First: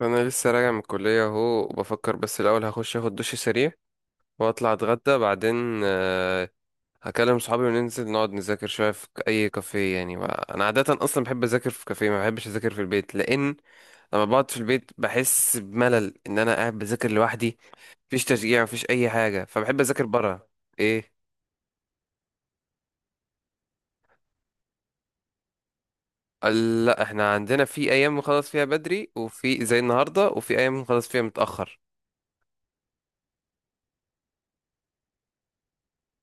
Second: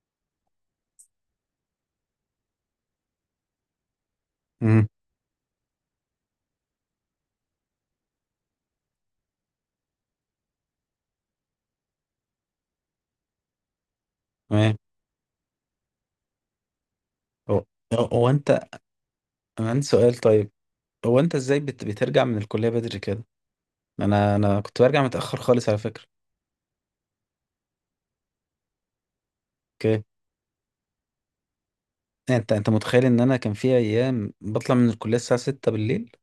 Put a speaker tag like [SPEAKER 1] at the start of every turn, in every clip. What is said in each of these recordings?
[SPEAKER 1] انا لسه راجع من الكليه اهو وبفكر، بس الاول هخش اخد دش سريع واطلع
[SPEAKER 2] امم.
[SPEAKER 1] اتغدى بعدين. آه، هكلم صحابي وننزل نقعد نذاكر شويه في اي كافيه يعني بقى. انا عاده اصلا بحب اذاكر في كافيه، ما بحبش اذاكر في البيت لان لما بقعد في
[SPEAKER 2] تمام.
[SPEAKER 1] البيت بحس بملل ان انا قاعد بذاكر لوحدي.
[SPEAKER 2] هو
[SPEAKER 1] مفيش
[SPEAKER 2] هو
[SPEAKER 1] تشجيع،
[SPEAKER 2] انت
[SPEAKER 1] مفيش اي حاجه،
[SPEAKER 2] انا
[SPEAKER 1] فبحب
[SPEAKER 2] عندي
[SPEAKER 1] اذاكر
[SPEAKER 2] سؤال،
[SPEAKER 1] بره.
[SPEAKER 2] طيب.
[SPEAKER 1] ايه؟
[SPEAKER 2] هو انت ازاي بترجع من الكليه بدري كده؟ انا كنت برجع متاخر خالص على فكره.
[SPEAKER 1] قال لا، احنا عندنا في ايام نخلص فيها بدري، وفي زي
[SPEAKER 2] اوكي.
[SPEAKER 1] النهارده، وفي ايام نخلص فيها متاخر.
[SPEAKER 2] انت متخيل ان انا كان في ايام بطلع من الكليه الساعه 6 بالليل؟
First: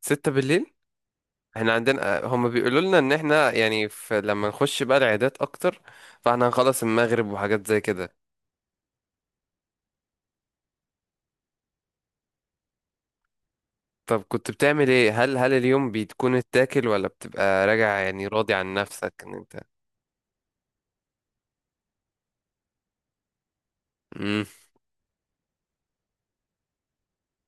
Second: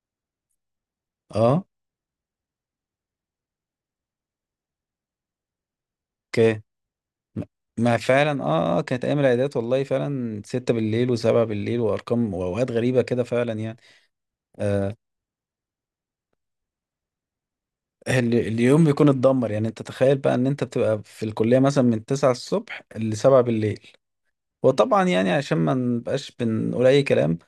[SPEAKER 1] 6 بالليل؟
[SPEAKER 2] اه.
[SPEAKER 1] احنا عندنا هم بيقولوا لنا ان احنا يعني في لما نخش بقى العيادات اكتر، فاحنا
[SPEAKER 2] اوكي.
[SPEAKER 1] هنخلص المغرب
[SPEAKER 2] ما
[SPEAKER 1] وحاجات زي
[SPEAKER 2] ما
[SPEAKER 1] كده.
[SPEAKER 2] فعلا، كانت ايام العيادات والله فعلا 6 بالليل و7 بالليل وارقام واوقات غريبه كده فعلا يعني.
[SPEAKER 1] طب كنت بتعمل
[SPEAKER 2] آه
[SPEAKER 1] ايه؟ هل اليوم بتكون اتاكل ولا بتبقى راجع يعني راضي عن
[SPEAKER 2] اليوم بيكون
[SPEAKER 1] نفسك ان
[SPEAKER 2] اتدمر،
[SPEAKER 1] انت؟
[SPEAKER 2] يعني انت تخيل بقى ان انت بتبقى في الكليه مثلا من 9 الصبح ل 7 بالليل.
[SPEAKER 1] مم.
[SPEAKER 2] وطبعا يعني عشان ما نبقاش بنقول اي كلام،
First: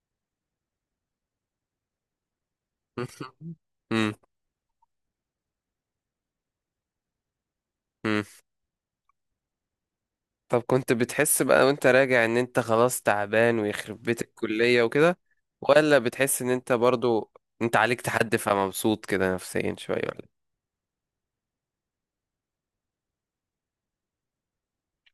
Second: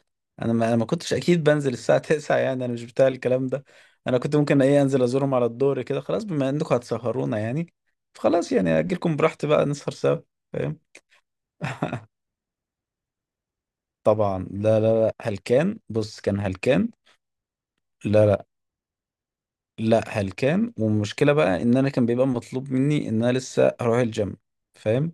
[SPEAKER 2] انا ما, أنا ما كنتش اكيد بنزل الساعه 9، يعني انا مش بتاع الكلام ده.
[SPEAKER 1] مم.
[SPEAKER 2] انا كنت ممكن ايه انزل ازورهم على الدور كده، خلاص بما انكم هتسهرونا يعني.
[SPEAKER 1] مم.
[SPEAKER 2] فخلاص، يعني اجيلكم براحتي بقى نسهر سوا.
[SPEAKER 1] طب
[SPEAKER 2] فاهم.
[SPEAKER 1] كنت بتحس بقى وانت راجع ان انت خلاص تعبان ويخرب بيت
[SPEAKER 2] طبعا لا
[SPEAKER 1] الكلية
[SPEAKER 2] لا لا،
[SPEAKER 1] وكده؟
[SPEAKER 2] هلكان،
[SPEAKER 1] ولا
[SPEAKER 2] بص كان
[SPEAKER 1] بتحس ان انت
[SPEAKER 2] هلكان.
[SPEAKER 1] برضو انت عليك
[SPEAKER 2] لا
[SPEAKER 1] تحدي
[SPEAKER 2] لا
[SPEAKER 1] فمبسوط كده نفسيا شوية
[SPEAKER 2] لا
[SPEAKER 1] ولا إيه؟
[SPEAKER 2] هلكان. والمشكله بقى ان انا كان بيبقى مطلوب مني ان انا لسه هروح الجيم. فاهم.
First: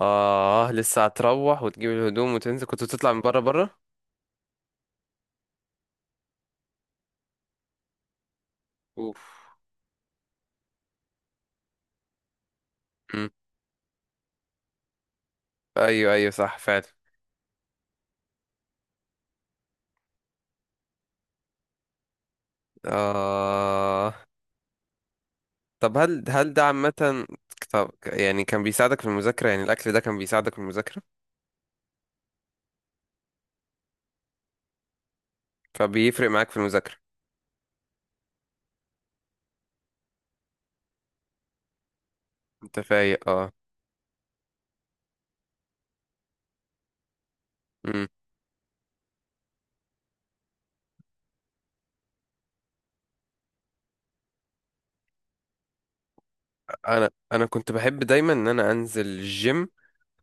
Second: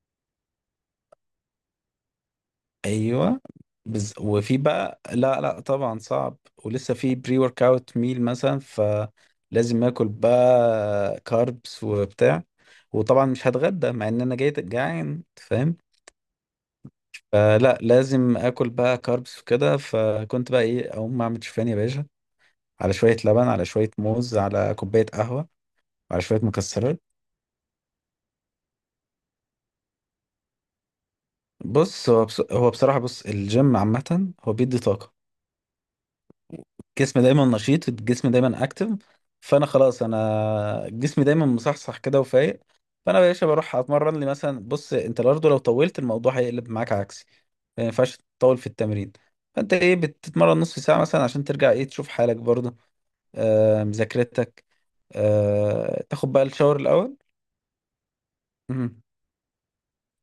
[SPEAKER 1] اه، لسه هتروح وتجيب الهدوم وتنزل، كنت بتطلع من بره
[SPEAKER 2] ايوه.
[SPEAKER 1] بره؟
[SPEAKER 2] وفي بقى لا لا طبعا صعب. ولسه في بري ورك اوت ميل مثلا،
[SPEAKER 1] اوف.
[SPEAKER 2] فلازم اكل بقى كاربس وبتاع. وطبعا مش هتغدى مع ان انا جاي جعان، فاهم.
[SPEAKER 1] ايوه، ايوه، صح فعلا.
[SPEAKER 2] فلا لازم اكل بقى كاربس وكده، فكنت بقى ايه اقوم اعمل شوفان يا باشا، على شويه لبن، على شويه
[SPEAKER 1] آه.
[SPEAKER 2] موز، على كوبايه قهوه،
[SPEAKER 1] طب
[SPEAKER 2] على
[SPEAKER 1] هل
[SPEAKER 2] شويه
[SPEAKER 1] هل ده
[SPEAKER 2] مكسرات.
[SPEAKER 1] عامة؟ طب يعني كان بيساعدك في المذاكرة، يعني الأكل ده كان بيساعدك في المذاكرة،
[SPEAKER 2] هو بصراحه، بص، الجيم عامه هو بيدي طاقه.
[SPEAKER 1] فبيفرق معاك في المذاكرة؟
[SPEAKER 2] جسمي دايما نشيط، الجسم دايما اكتف. فانا خلاص انا جسمي دايما مصحصح كده وفايق.
[SPEAKER 1] انت فايق،
[SPEAKER 2] فانا يا باشا
[SPEAKER 1] اه.
[SPEAKER 2] بروح اتمرن لي مثلا، بص انت برضه لو طولت الموضوع هيقلب معاك عكسي. ما
[SPEAKER 1] مم.
[SPEAKER 2] ينفعش تطول في التمرين. فانت ايه، بتتمرن نص ساعه مثلا عشان ترجع ايه تشوف حالك برضه. مذاكرتك. تاخد بقى الشاور
[SPEAKER 1] انا
[SPEAKER 2] الاول.
[SPEAKER 1] انا كنت بحب دايما ان انا
[SPEAKER 2] مم.
[SPEAKER 1] انزل الجيم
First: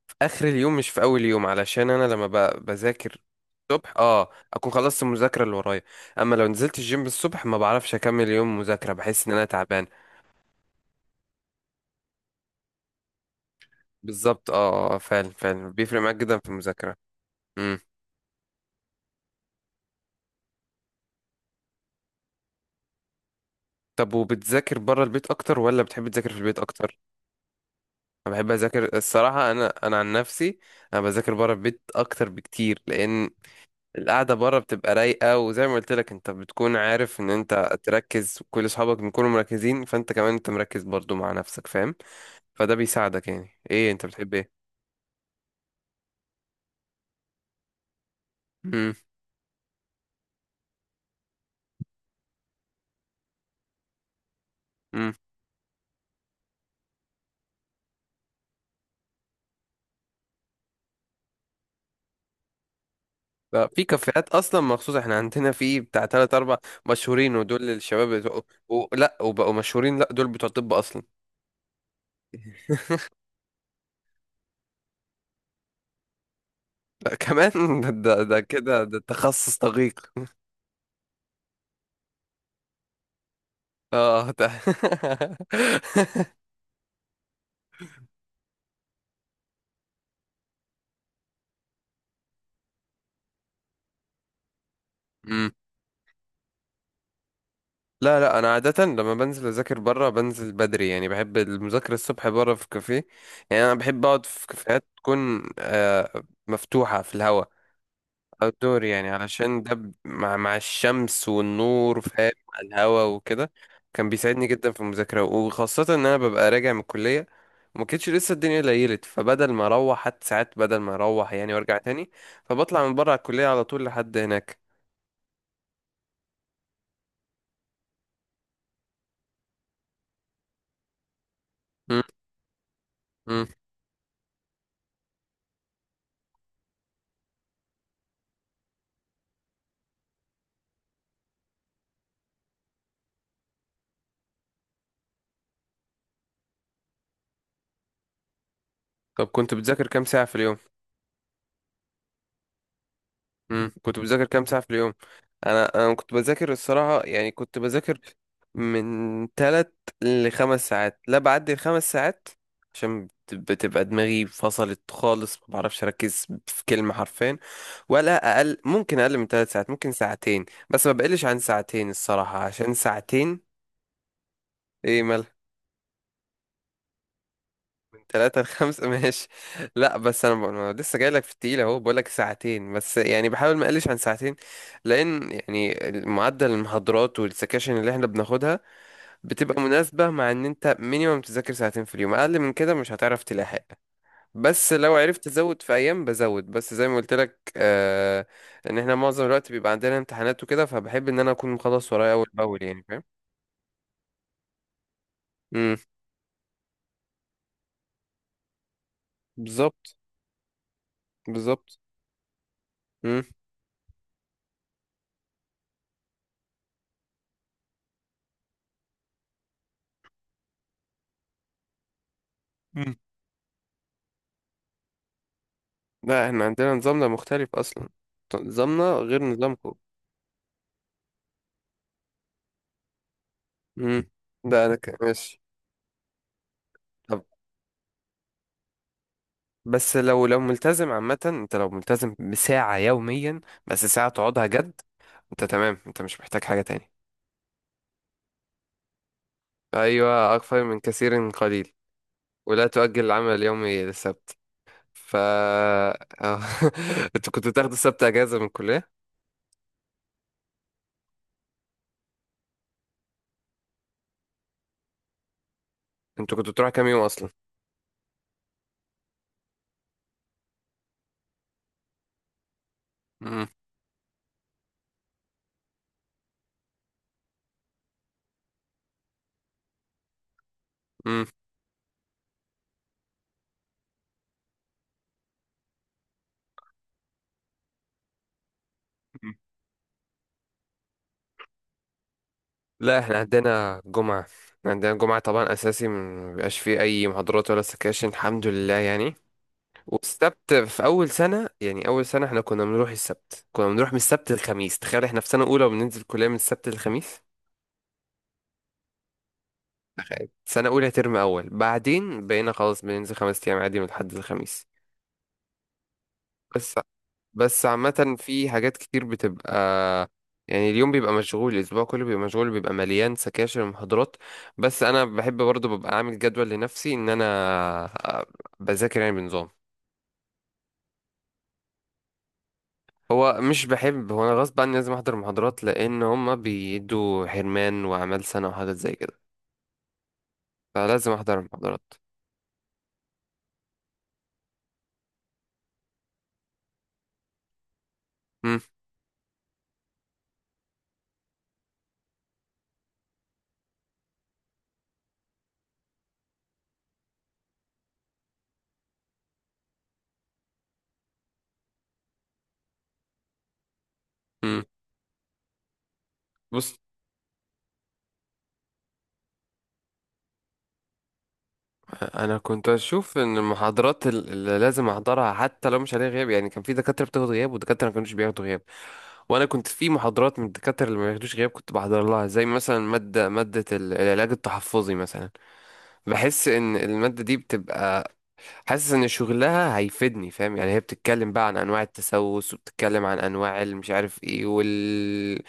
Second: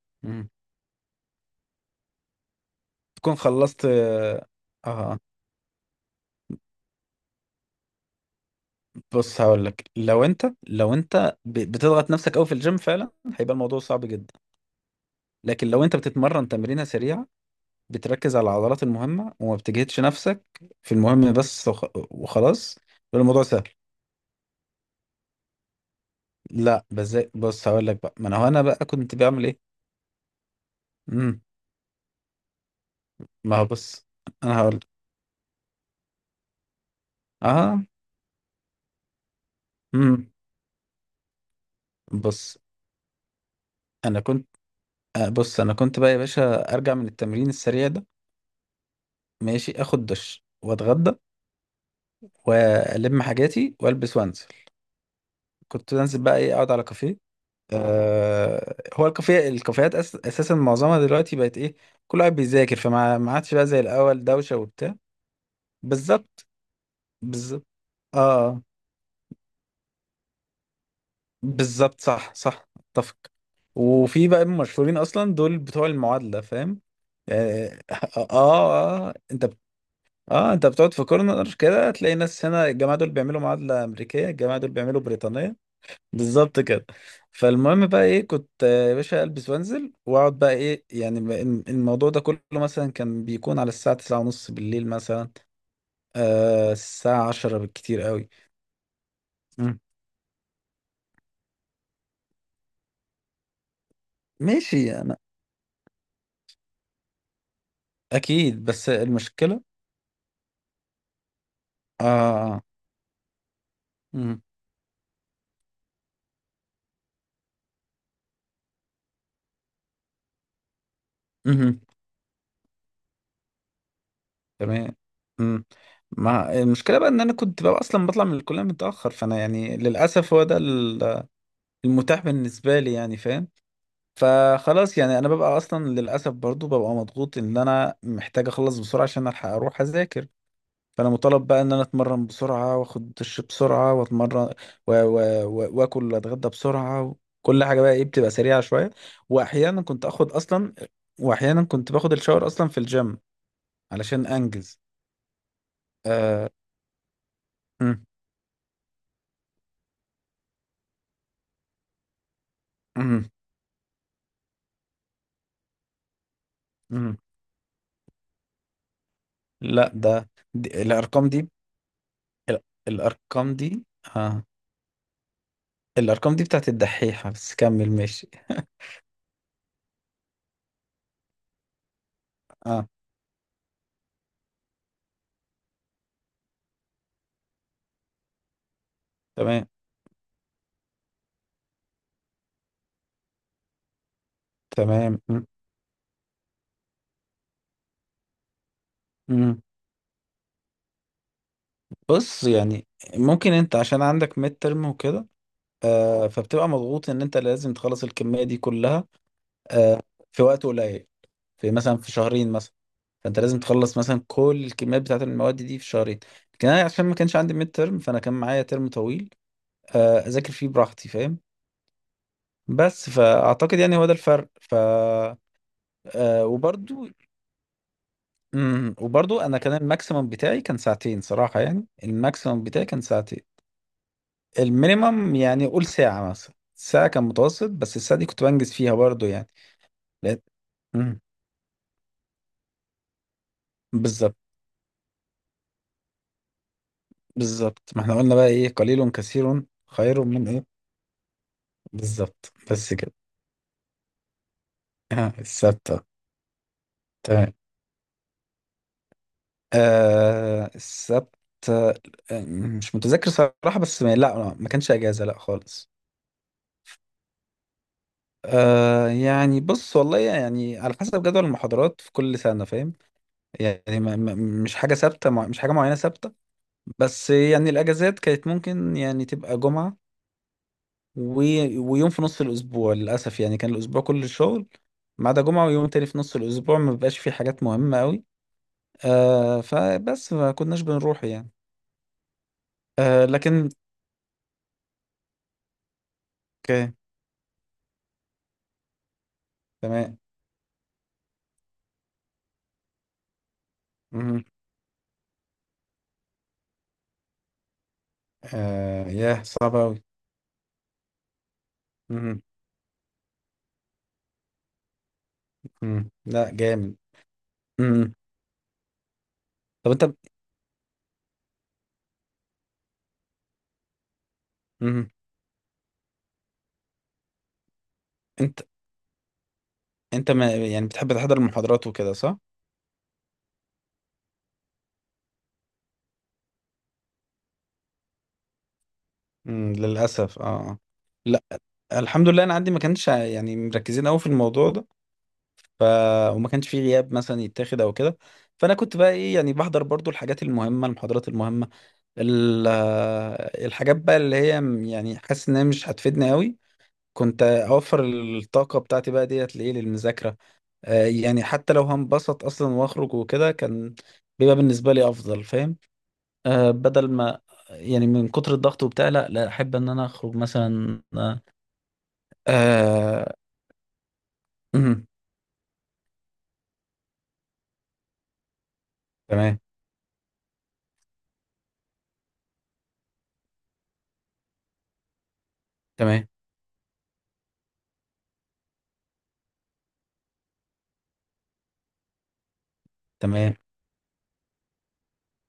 [SPEAKER 1] في اخر
[SPEAKER 2] مم.
[SPEAKER 1] اليوم مش في اول يوم، علشان انا لما بذاكر
[SPEAKER 2] تكون خلصت،
[SPEAKER 1] الصبح
[SPEAKER 2] اه.
[SPEAKER 1] اكون خلصت
[SPEAKER 2] آه.
[SPEAKER 1] المذاكرة اللي ورايا. اما لو نزلت الجيم الصبح ما بعرفش اكمل يوم مذاكرة، بحس ان
[SPEAKER 2] بص
[SPEAKER 1] انا
[SPEAKER 2] هقول
[SPEAKER 1] تعبان.
[SPEAKER 2] لك، لو انت بتضغط نفسك قوي في الجيم فعلا هيبقى الموضوع صعب جدا.
[SPEAKER 1] بالظبط، اه، آه، فعلا
[SPEAKER 2] لكن
[SPEAKER 1] فعلا
[SPEAKER 2] لو انت
[SPEAKER 1] بيفرق معاك جدا
[SPEAKER 2] بتتمرن
[SPEAKER 1] في
[SPEAKER 2] تمرينة
[SPEAKER 1] المذاكرة.
[SPEAKER 2] سريعة،
[SPEAKER 1] امم.
[SPEAKER 2] بتركز على العضلات المهمة وما بتجهدش نفسك في المهم بس وخلاص، يبقى الموضوع سهل.
[SPEAKER 1] طب وبتذاكر بره البيت اكتر ولا بتحب تذاكر في البيت
[SPEAKER 2] لا
[SPEAKER 1] اكتر؟
[SPEAKER 2] بس بص هقول لك بقى، ما
[SPEAKER 1] انا
[SPEAKER 2] انا هو
[SPEAKER 1] بحب
[SPEAKER 2] انا بقى
[SPEAKER 1] اذاكر
[SPEAKER 2] كنت بعمل
[SPEAKER 1] الصراحه، انا
[SPEAKER 2] ايه.
[SPEAKER 1] انا عن نفسي انا بذاكر
[SPEAKER 2] امم
[SPEAKER 1] بره البيت اكتر بكتير، لان
[SPEAKER 2] ما هو بص،
[SPEAKER 1] القعده
[SPEAKER 2] انا
[SPEAKER 1] بره
[SPEAKER 2] هقول لك.
[SPEAKER 1] بتبقى رايقه، وزي ما قلت لك انت بتكون عارف ان انت
[SPEAKER 2] اه
[SPEAKER 1] تركز، وكل اصحابك بيكونوا مركزين، فانت
[SPEAKER 2] امم
[SPEAKER 1] كمان انت مركز برضو مع نفسك، فاهم.
[SPEAKER 2] بص.
[SPEAKER 1] فده بيساعدك، يعني ايه انت
[SPEAKER 2] انا
[SPEAKER 1] بتحب؟
[SPEAKER 2] كنت
[SPEAKER 1] ايه؟
[SPEAKER 2] آه بص انا كنت بقى يا باشا، ارجع من التمرين السريع ده،
[SPEAKER 1] امم،
[SPEAKER 2] ماشي اخد دش واتغدى والم حاجاتي والبس وانزل.
[SPEAKER 1] امم.
[SPEAKER 2] كنت انزل بقى ايه اقعد على كافيه. هو الكافيهات اساسا معظمها دلوقتي بقت ايه، كل واحد بيذاكر، فما ما عادش بقى زي
[SPEAKER 1] في
[SPEAKER 2] الاول
[SPEAKER 1] كافيهات
[SPEAKER 2] دوشه
[SPEAKER 1] اصلا مخصوص،
[SPEAKER 2] وبتاع.
[SPEAKER 1] احنا عندنا في بتاع تلات
[SPEAKER 2] بالظبط.
[SPEAKER 1] اربع مشهورين،
[SPEAKER 2] بالظبط
[SPEAKER 1] ودول الشباب
[SPEAKER 2] اه.
[SPEAKER 1] لا، وبقوا مشهورين؟ لا، دول بتوع طب اصلا.
[SPEAKER 2] بالظبط صح صح. اتفق. وفي بقى المشهورين اصلا دول بتوع المعادله، فاهم.
[SPEAKER 1] لا كمان.
[SPEAKER 2] اه
[SPEAKER 1] ده
[SPEAKER 2] اه,
[SPEAKER 1] ده كده ده
[SPEAKER 2] آه آه، انت
[SPEAKER 1] تخصص
[SPEAKER 2] بت-
[SPEAKER 1] دقيق.
[SPEAKER 2] اه انت بتقعد في كورنر كده تلاقي ناس هنا، الجماعه دول بيعملوا معادله امريكيه،
[SPEAKER 1] اه، ده.
[SPEAKER 2] الجماعه دول بيعملوا بريطانيه. بالظبط كده. فالمهم بقى ايه، كنت يا باشا البس وانزل واقعد بقى ايه، يعني الموضوع ده كله مثلا كان بيكون على الساعه 9 ونص بالليل مثلا.
[SPEAKER 1] مم.
[SPEAKER 2] الساعه 10 بالكتير
[SPEAKER 1] لا
[SPEAKER 2] قوي.
[SPEAKER 1] لا، انا عاده لما بنزل اذاكر
[SPEAKER 2] مم.
[SPEAKER 1] بره بنزل بدري، يعني بحب المذاكره الصبح بره في كافيه. يعني انا بحب اقعد في كافيهات
[SPEAKER 2] ماشي انا،
[SPEAKER 1] تكون مفتوحه في الهواء،
[SPEAKER 2] اكيد،
[SPEAKER 1] outdoor،
[SPEAKER 2] بس
[SPEAKER 1] يعني
[SPEAKER 2] المشكله.
[SPEAKER 1] علشان ده مع الشمس والنور، فاهم، مع
[SPEAKER 2] اه.
[SPEAKER 1] الهوا وكده، كان
[SPEAKER 2] مم.
[SPEAKER 1] بيساعدني جدا في المذاكرة، وخاصة ان انا ببقى راجع من الكلية. ما كانتش لسه الدنيا ليلت، فبدل ما اروح حتى ساعات، بدل ما اروح يعني وارجع
[SPEAKER 2] مم.
[SPEAKER 1] تاني، فبطلع من بره على الكلية على طول لحد هناك.
[SPEAKER 2] تمام. مم. ما المشكله بقى ان انا كنت بقى اصلا بطلع من الكليه متاخر، فانا يعني للاسف هو ده
[SPEAKER 1] م-
[SPEAKER 2] المتاح بالنسبه لي، يعني
[SPEAKER 1] م.
[SPEAKER 2] فاهم. فخلاص، يعني انا ببقى اصلا للاسف برضو ببقى مضغوط ان انا محتاج اخلص بسرعه عشان الحق اروح اذاكر. فانا مطالب بقى ان انا اتمرن بسرعه، واخد دش بسرعه، واتمرن و... و... واكل واتغدى بسرعه. كل حاجه بقى ايه بتبقى سريعه شويه.
[SPEAKER 1] طب كنت
[SPEAKER 2] واحيانا
[SPEAKER 1] بتذاكر كام
[SPEAKER 2] كنت
[SPEAKER 1] ساعة
[SPEAKER 2] اخد
[SPEAKER 1] في اليوم؟
[SPEAKER 2] اصلا، واحيانا كنت باخد الشاور اصلا في الجيم
[SPEAKER 1] مم. كنت بذاكر
[SPEAKER 2] علشان
[SPEAKER 1] كام ساعة في
[SPEAKER 2] انجز.
[SPEAKER 1] اليوم؟ انا كنت
[SPEAKER 2] آه...
[SPEAKER 1] بذاكر الصراحة، يعني كنت بذاكر
[SPEAKER 2] مم،
[SPEAKER 1] من 3 لـ5 ساعات، لا، بعدي الخمس ساعات، عشان
[SPEAKER 2] مم،
[SPEAKER 1] بتبقى دماغي فصلت خالص، ما بعرفش اركز في كلمة
[SPEAKER 2] مم.
[SPEAKER 1] حرفين. ولا اقل، ممكن اقل من 3 ساعات، ممكن
[SPEAKER 2] لا، ده
[SPEAKER 1] ساعتين، بس ما بقلش
[SPEAKER 2] الارقام
[SPEAKER 1] عن
[SPEAKER 2] دي.
[SPEAKER 1] ساعتين الصراحة،
[SPEAKER 2] ال-
[SPEAKER 1] عشان
[SPEAKER 2] الارقام
[SPEAKER 1] ساعتين.
[SPEAKER 2] دي. آه.
[SPEAKER 1] ايه؟
[SPEAKER 2] الارقام دي بتاعت الدحيحه، بس كمل ماشي.
[SPEAKER 1] 3 لـ5. ماشي. لا بس أنا لسه جاي لك في التقيل اهو، بقول لك ساعتين
[SPEAKER 2] آه.
[SPEAKER 1] بس، يعني بحاول ما اقلش عن ساعتين، لان يعني معدل المحاضرات والسكاشن اللي احنا بناخدها بتبقى
[SPEAKER 2] تمام
[SPEAKER 1] مناسبة، مع ان انت مينيمم تذاكر ساعتين في اليوم، اقل من كده مش هتعرف تلاحق. بس لو
[SPEAKER 2] تمام،
[SPEAKER 1] عرفت تزود في ايام بزود، بس زي ما قلت لك، آه، ان احنا معظم الوقت
[SPEAKER 2] م.
[SPEAKER 1] بيبقى عندنا امتحانات وكده، فبحب ان انا اكون مخلص ورايا اول
[SPEAKER 2] بص
[SPEAKER 1] باول يعني،
[SPEAKER 2] يعني،
[SPEAKER 1] فاهم.
[SPEAKER 2] ممكن انت عشان عندك ميد ترم وكده.
[SPEAKER 1] امم.
[SPEAKER 2] فبتبقى مضغوط ان انت لازم تخلص الكمية دي كلها.
[SPEAKER 1] بالظبط،
[SPEAKER 2] آه في وقت قليل، في
[SPEAKER 1] بالظبط.
[SPEAKER 2] مثلا في شهرين مثلا.
[SPEAKER 1] امم.
[SPEAKER 2] فانت لازم تخلص مثلا كل الكميات بتاعت المواد دي في شهرين. لكن انا عشان ما كانش عندي ميد ترم فانا كان معايا ترم طويل، اذاكر فيه براحتي فاهم. بس فاعتقد يعني هو ده الفرق،
[SPEAKER 1] لا، احنا عندنا نظامنا
[SPEAKER 2] وبرضو.
[SPEAKER 1] مختلف اصلا، نظامنا غير
[SPEAKER 2] وبرضو انا
[SPEAKER 1] نظامكم.
[SPEAKER 2] كان الماكسيمم بتاعي كان ساعتين صراحة، يعني الماكسيمم بتاعي كان ساعتين.
[SPEAKER 1] امم. ده انا
[SPEAKER 2] المينيمم
[SPEAKER 1] ماشي.
[SPEAKER 2] يعني قول ساعة، مثلا ساعة
[SPEAKER 1] طب
[SPEAKER 2] كان متوسط، بس الساعة دي كنت بنجز فيها برضو يعني.
[SPEAKER 1] بس لو
[SPEAKER 2] لقيت.
[SPEAKER 1] ملتزم عامة،
[SPEAKER 2] مم.
[SPEAKER 1] انت لو ملتزم بساعة يوميا، بس ساعة
[SPEAKER 2] بالظبط.
[SPEAKER 1] تقعدها جد، انت تمام، انت مش محتاج حاجة تاني.
[SPEAKER 2] بالظبط، ما احنا قلنا بقى ايه، قليل كثير خير
[SPEAKER 1] ايوه،
[SPEAKER 2] من
[SPEAKER 1] اكثر
[SPEAKER 2] ايه.
[SPEAKER 1] من كثير قليل.
[SPEAKER 2] بالظبط،
[SPEAKER 1] ولا
[SPEAKER 2] بس
[SPEAKER 1] تؤجل
[SPEAKER 2] كده.
[SPEAKER 1] العمل اليومي للسبت. ف
[SPEAKER 2] آه السبت.
[SPEAKER 1] أه. انتوا كنتوا
[SPEAKER 2] تمام.
[SPEAKER 1] بتاخدوا السبت اجازة من الكلية؟
[SPEAKER 2] آه السبت. آه مش متذكر صراحة، بس ما لا ما كانش اجازة لا خالص.
[SPEAKER 1] انتوا كنتوا بتروحوا كام يوم اصلا؟
[SPEAKER 2] يعني بص والله يعني على حسب جدول المحاضرات في كل سنة فاهم. يعني مش حاجة ثابتة، مش حاجة معينة ثابتة. بس يعني الأجازات كانت ممكن يعني تبقى جمعة
[SPEAKER 1] امم.
[SPEAKER 2] و... ويوم في نص الأسبوع، للأسف يعني كان الأسبوع كله شغل ما عدا جمعة ويوم تاني في نص الأسبوع ما بيبقاش فيه حاجات مهمة أوي. فبس ما كناش بنروح يعني.
[SPEAKER 1] لا، احنا
[SPEAKER 2] لكن.
[SPEAKER 1] عندنا جمعة. إحنا عندنا جمعة طبعا أساسي، ما بيبقاش فيه
[SPEAKER 2] اوكي،
[SPEAKER 1] أي محاضرات ولا سكاشن، الحمد لله يعني.
[SPEAKER 2] تمام.
[SPEAKER 1] والسبت في أول سنة، يعني أول سنة احنا كنا بنروح السبت، كنا بنروح من السبت
[SPEAKER 2] مهم.
[SPEAKER 1] للخميس، تخيل احنا في سنة أولى وبننزل كلية من السبت للخميس.
[SPEAKER 2] آه ياه، صعب أوي.
[SPEAKER 1] تخيل سنة أولى ترم أول، بعدين
[SPEAKER 2] مهم.
[SPEAKER 1] بقينا خلاص بننزل 5 أيام عادي من الحد للخميس.
[SPEAKER 2] مهم. لا جامد.
[SPEAKER 1] بس
[SPEAKER 2] مهم.
[SPEAKER 1] عامة في حاجات كتير بتبقى،
[SPEAKER 2] طب أنت
[SPEAKER 1] يعني اليوم بيبقى مشغول، الأسبوع كله بيبقى مشغول، بيبقى مليان سكاشن ومحاضرات. بس أنا
[SPEAKER 2] مهم.
[SPEAKER 1] بحب برضه ببقى عامل جدول لنفسي إن أنا
[SPEAKER 2] أنت
[SPEAKER 1] بذاكر يعني بنظام.
[SPEAKER 2] أنت ما يعني بتحب تحضر المحاضرات وكده، صح؟
[SPEAKER 1] هو مش بحب، هو أنا غصب عني لازم أحضر محاضرات، لأن هما بيدوا حرمان وأعمال سنة وحاجات زي كده،
[SPEAKER 2] مم، للأسف.
[SPEAKER 1] فلازم أحضر
[SPEAKER 2] لا،
[SPEAKER 1] المحاضرات.
[SPEAKER 2] الحمد لله، أنا عندي ما كانش يعني مركزين أوي في الموضوع ده، ف وما كانش فيه غياب مثلا يتاخد او كده.
[SPEAKER 1] مم،
[SPEAKER 2] فانا كنت بقى ايه، يعني بحضر برضو الحاجات المهمه، المحاضرات المهمه الحاجات بقى اللي هي يعني حاسس ان هي مش هتفيدني قوي، كنت اوفر الطاقه بتاعتي بقى ديت لايه للمذاكره. يعني حتى لو هنبسط اصلا واخرج وكده، كان بيبقى
[SPEAKER 1] مم.
[SPEAKER 2] بالنسبه لي افضل، فاهم.
[SPEAKER 1] بص،
[SPEAKER 2] بدل ما، يعني من كتر الضغط وبتاع، لا لا احب ان انا اخرج مثلا.
[SPEAKER 1] انا كنت اشوف
[SPEAKER 2] آه،
[SPEAKER 1] ان المحاضرات اللي لازم احضرها حتى لو مش عليها غياب، يعني كان في دكاتره بتاخد غياب ودكاتره ما كانوش بياخدوا غياب. وانا
[SPEAKER 2] تمام
[SPEAKER 1] كنت في محاضرات من الدكاتره اللي ما بياخدوش غياب كنت بحضر لها، زي مثلا ماده العلاج التحفظي مثلا.
[SPEAKER 2] تمام
[SPEAKER 1] بحس ان الماده دي بتبقى، حاسس ان شغلها هيفيدني، فاهم؟ يعني هي بتتكلم بقى عن انواع التسوس، وبتتكلم عن
[SPEAKER 2] تمام.
[SPEAKER 1] انواع المش عارف ايه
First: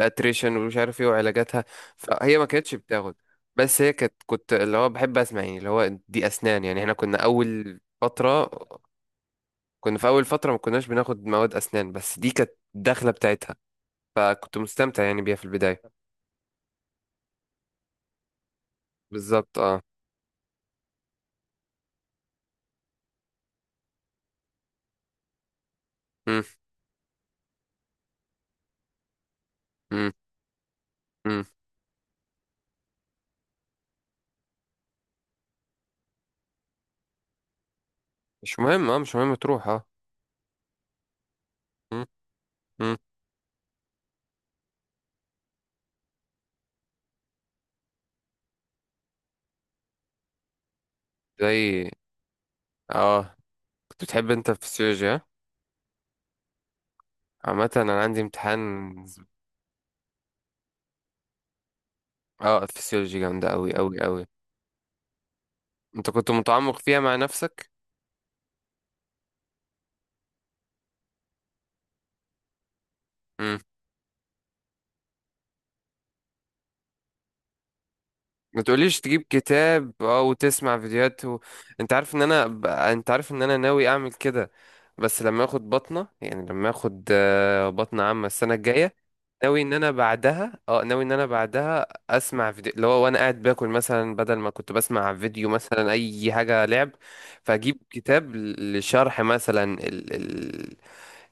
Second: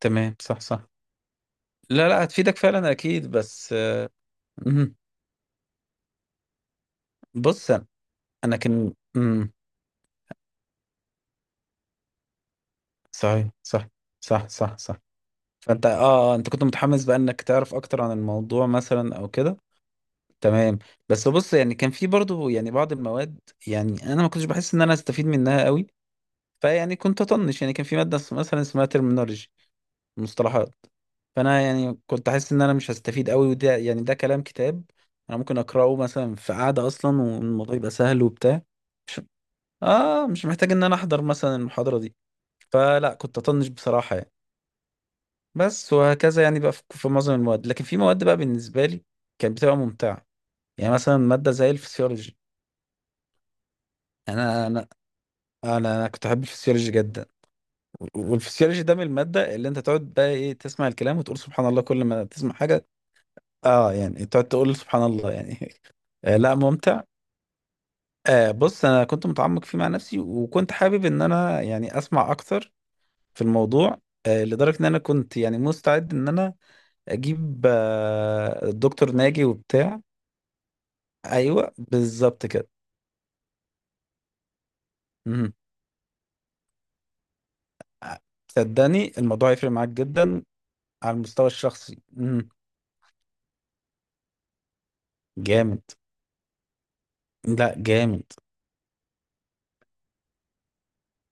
[SPEAKER 2] تمام، صح
[SPEAKER 1] ومش
[SPEAKER 2] صح.
[SPEAKER 1] عارف ايه وعلاجاتها.
[SPEAKER 2] لا لا
[SPEAKER 1] فهي ما
[SPEAKER 2] هتفيدك
[SPEAKER 1] كانتش
[SPEAKER 2] فعلا
[SPEAKER 1] بتاخد،
[SPEAKER 2] اكيد، بس.
[SPEAKER 1] بس هي كانت كنت اللي هو
[SPEAKER 2] مم.
[SPEAKER 1] بحب اسمع، يعني اللي هو دي اسنان، يعني احنا كنا
[SPEAKER 2] بص
[SPEAKER 1] اول
[SPEAKER 2] انا
[SPEAKER 1] فترة،
[SPEAKER 2] أنا كان. مم.
[SPEAKER 1] كنا في اول فترة ما كناش بناخد مواد اسنان، بس دي كانت الدخلة
[SPEAKER 2] صحيح،
[SPEAKER 1] بتاعتها،
[SPEAKER 2] صح صح
[SPEAKER 1] فكنت
[SPEAKER 2] صح صح.
[SPEAKER 1] مستمتع يعني بيها في البداية.
[SPEAKER 2] فانت، اه. انت كنت متحمس بقى انك تعرف اكتر عن الموضوع مثلا او كده.
[SPEAKER 1] بالظبط، اه.
[SPEAKER 2] تمام. بس بص يعني كان في برضو يعني بعض المواد، يعني انا ما كنتش بحس ان انا استفيد منها قوي،
[SPEAKER 1] مم،
[SPEAKER 2] فيعني كنت اطنش. يعني كان في ماده مثلا اسمها ترمينولوجي،
[SPEAKER 1] مم،
[SPEAKER 2] مصطلحات.
[SPEAKER 1] مم.
[SPEAKER 2] فانا يعني كنت حاسس ان انا مش هستفيد قوي، وده يعني ده كلام كتاب انا ممكن اقراه مثلا في قعده اصلا، والموضوع يبقى سهل
[SPEAKER 1] مش
[SPEAKER 2] وبتاع.
[SPEAKER 1] مهم، اه، مش مهم تروح، اه.
[SPEAKER 2] اه، مش محتاج ان انا احضر مثلا المحاضرة
[SPEAKER 1] مم،
[SPEAKER 2] دي.
[SPEAKER 1] مم.
[SPEAKER 2] فلا كنت اطنش بصراحة يعني. بس وهكذا يعني بقى في معظم المواد، لكن في مواد بقى بالنسبة لي كانت بتبقى ممتعة، يعني مثلا مادة زي
[SPEAKER 1] زي،
[SPEAKER 2] الفسيولوجي.
[SPEAKER 1] اه. كنت بتحب
[SPEAKER 2] يعني
[SPEAKER 1] انت
[SPEAKER 2] انا انا
[SPEAKER 1] الفسيولوجي، ها؟
[SPEAKER 2] انا أنا كنت احب الفسيولوجي جدا.
[SPEAKER 1] عامة انا
[SPEAKER 2] وال-
[SPEAKER 1] عندي
[SPEAKER 2] والفسيولوجي ده من
[SPEAKER 1] امتحان.
[SPEAKER 2] المادة اللي انت تقعد بقى ايه تسمع الكلام وتقول سبحان الله كل ما تسمع
[SPEAKER 1] اه،
[SPEAKER 2] حاجة.
[SPEAKER 1] فسيولوجي جامدة اوي
[SPEAKER 2] اه،
[SPEAKER 1] اوي
[SPEAKER 2] يعني
[SPEAKER 1] اوي.
[SPEAKER 2] تقعد تقول سبحان الله يعني.
[SPEAKER 1] انت كنت
[SPEAKER 2] آه لا،
[SPEAKER 1] متعمق فيها
[SPEAKER 2] ممتع.
[SPEAKER 1] مع نفسك؟
[SPEAKER 2] آه بص انا كنت متعمق فيه مع نفسي، وكنت حابب ان انا يعني اسمع اكتر في
[SPEAKER 1] امم.
[SPEAKER 2] الموضوع، لدرجة ان انا كنت يعني مستعد ان انا اجيب
[SPEAKER 1] ما تقوليش
[SPEAKER 2] الدكتور
[SPEAKER 1] تجيب
[SPEAKER 2] ناجي
[SPEAKER 1] كتاب
[SPEAKER 2] وبتاع.
[SPEAKER 1] وتسمع فيديوهات.
[SPEAKER 2] ايوه، بالظبط كده.
[SPEAKER 1] انت عارف ان انا ناوي اعمل كده، بس لما
[SPEAKER 2] مهم.
[SPEAKER 1] اخد بطنة، يعني لما اخد بطنة، عامة السنة الجاية.
[SPEAKER 2] صدقني الموضوع يفرق معاك جدا
[SPEAKER 1] ناوي ان
[SPEAKER 2] على
[SPEAKER 1] انا
[SPEAKER 2] المستوى
[SPEAKER 1] بعدها
[SPEAKER 2] الشخصي. مهم.
[SPEAKER 1] اسمع فيديو، اللي هو وانا قاعد باكل مثلا، بدل ما كنت بسمع فيديو
[SPEAKER 2] جامد.
[SPEAKER 1] مثلا اي حاجة لعب،
[SPEAKER 2] لا
[SPEAKER 1] فاجيب
[SPEAKER 2] جامد.
[SPEAKER 1] كتاب لشرح مثلا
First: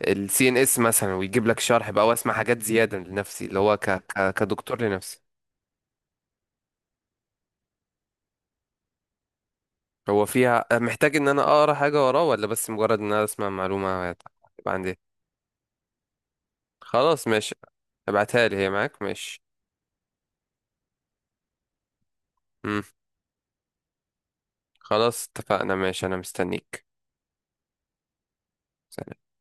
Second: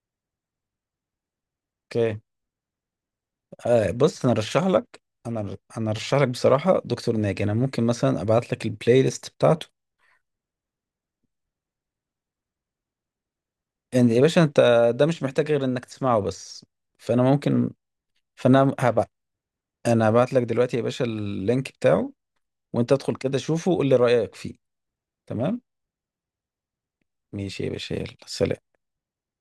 [SPEAKER 1] الـCNS مثلا، ويجيب لك شرح بقى،
[SPEAKER 2] اوكي.
[SPEAKER 1] واسمع حاجات زياده لنفسي، اللي هو
[SPEAKER 2] بص،
[SPEAKER 1] كدكتور لنفسي.
[SPEAKER 2] انا ارشح لك بصراحة دكتور ناجي، انا ممكن مثلا ابعت لك البلاي ليست بتاعته.
[SPEAKER 1] هو فيها محتاج ان انا اقرا حاجه وراه، ولا بس مجرد ان انا اسمع معلومه
[SPEAKER 2] يعني يا باشا انت،
[SPEAKER 1] تبقى عندي؟
[SPEAKER 2] ده مش محتاج غير انك تسمعه بس. فانا
[SPEAKER 1] خلاص، ماشي.
[SPEAKER 2] ممكن
[SPEAKER 1] ابعتها لي، هي
[SPEAKER 2] فانا
[SPEAKER 1] معاك؟
[SPEAKER 2] هبع...
[SPEAKER 1] ماشي.
[SPEAKER 2] انا هبعت لك دلوقتي يا باشا اللينك بتاعه،
[SPEAKER 1] امم.
[SPEAKER 2] وانت ادخل كده شوفه وقول لي رأيك فيه.
[SPEAKER 1] خلاص،
[SPEAKER 2] تمام.
[SPEAKER 1] اتفقنا ماشي، انا مستنيك.
[SPEAKER 2] ماشي يا باشا، يلا سلام.
[SPEAKER 1] سلام.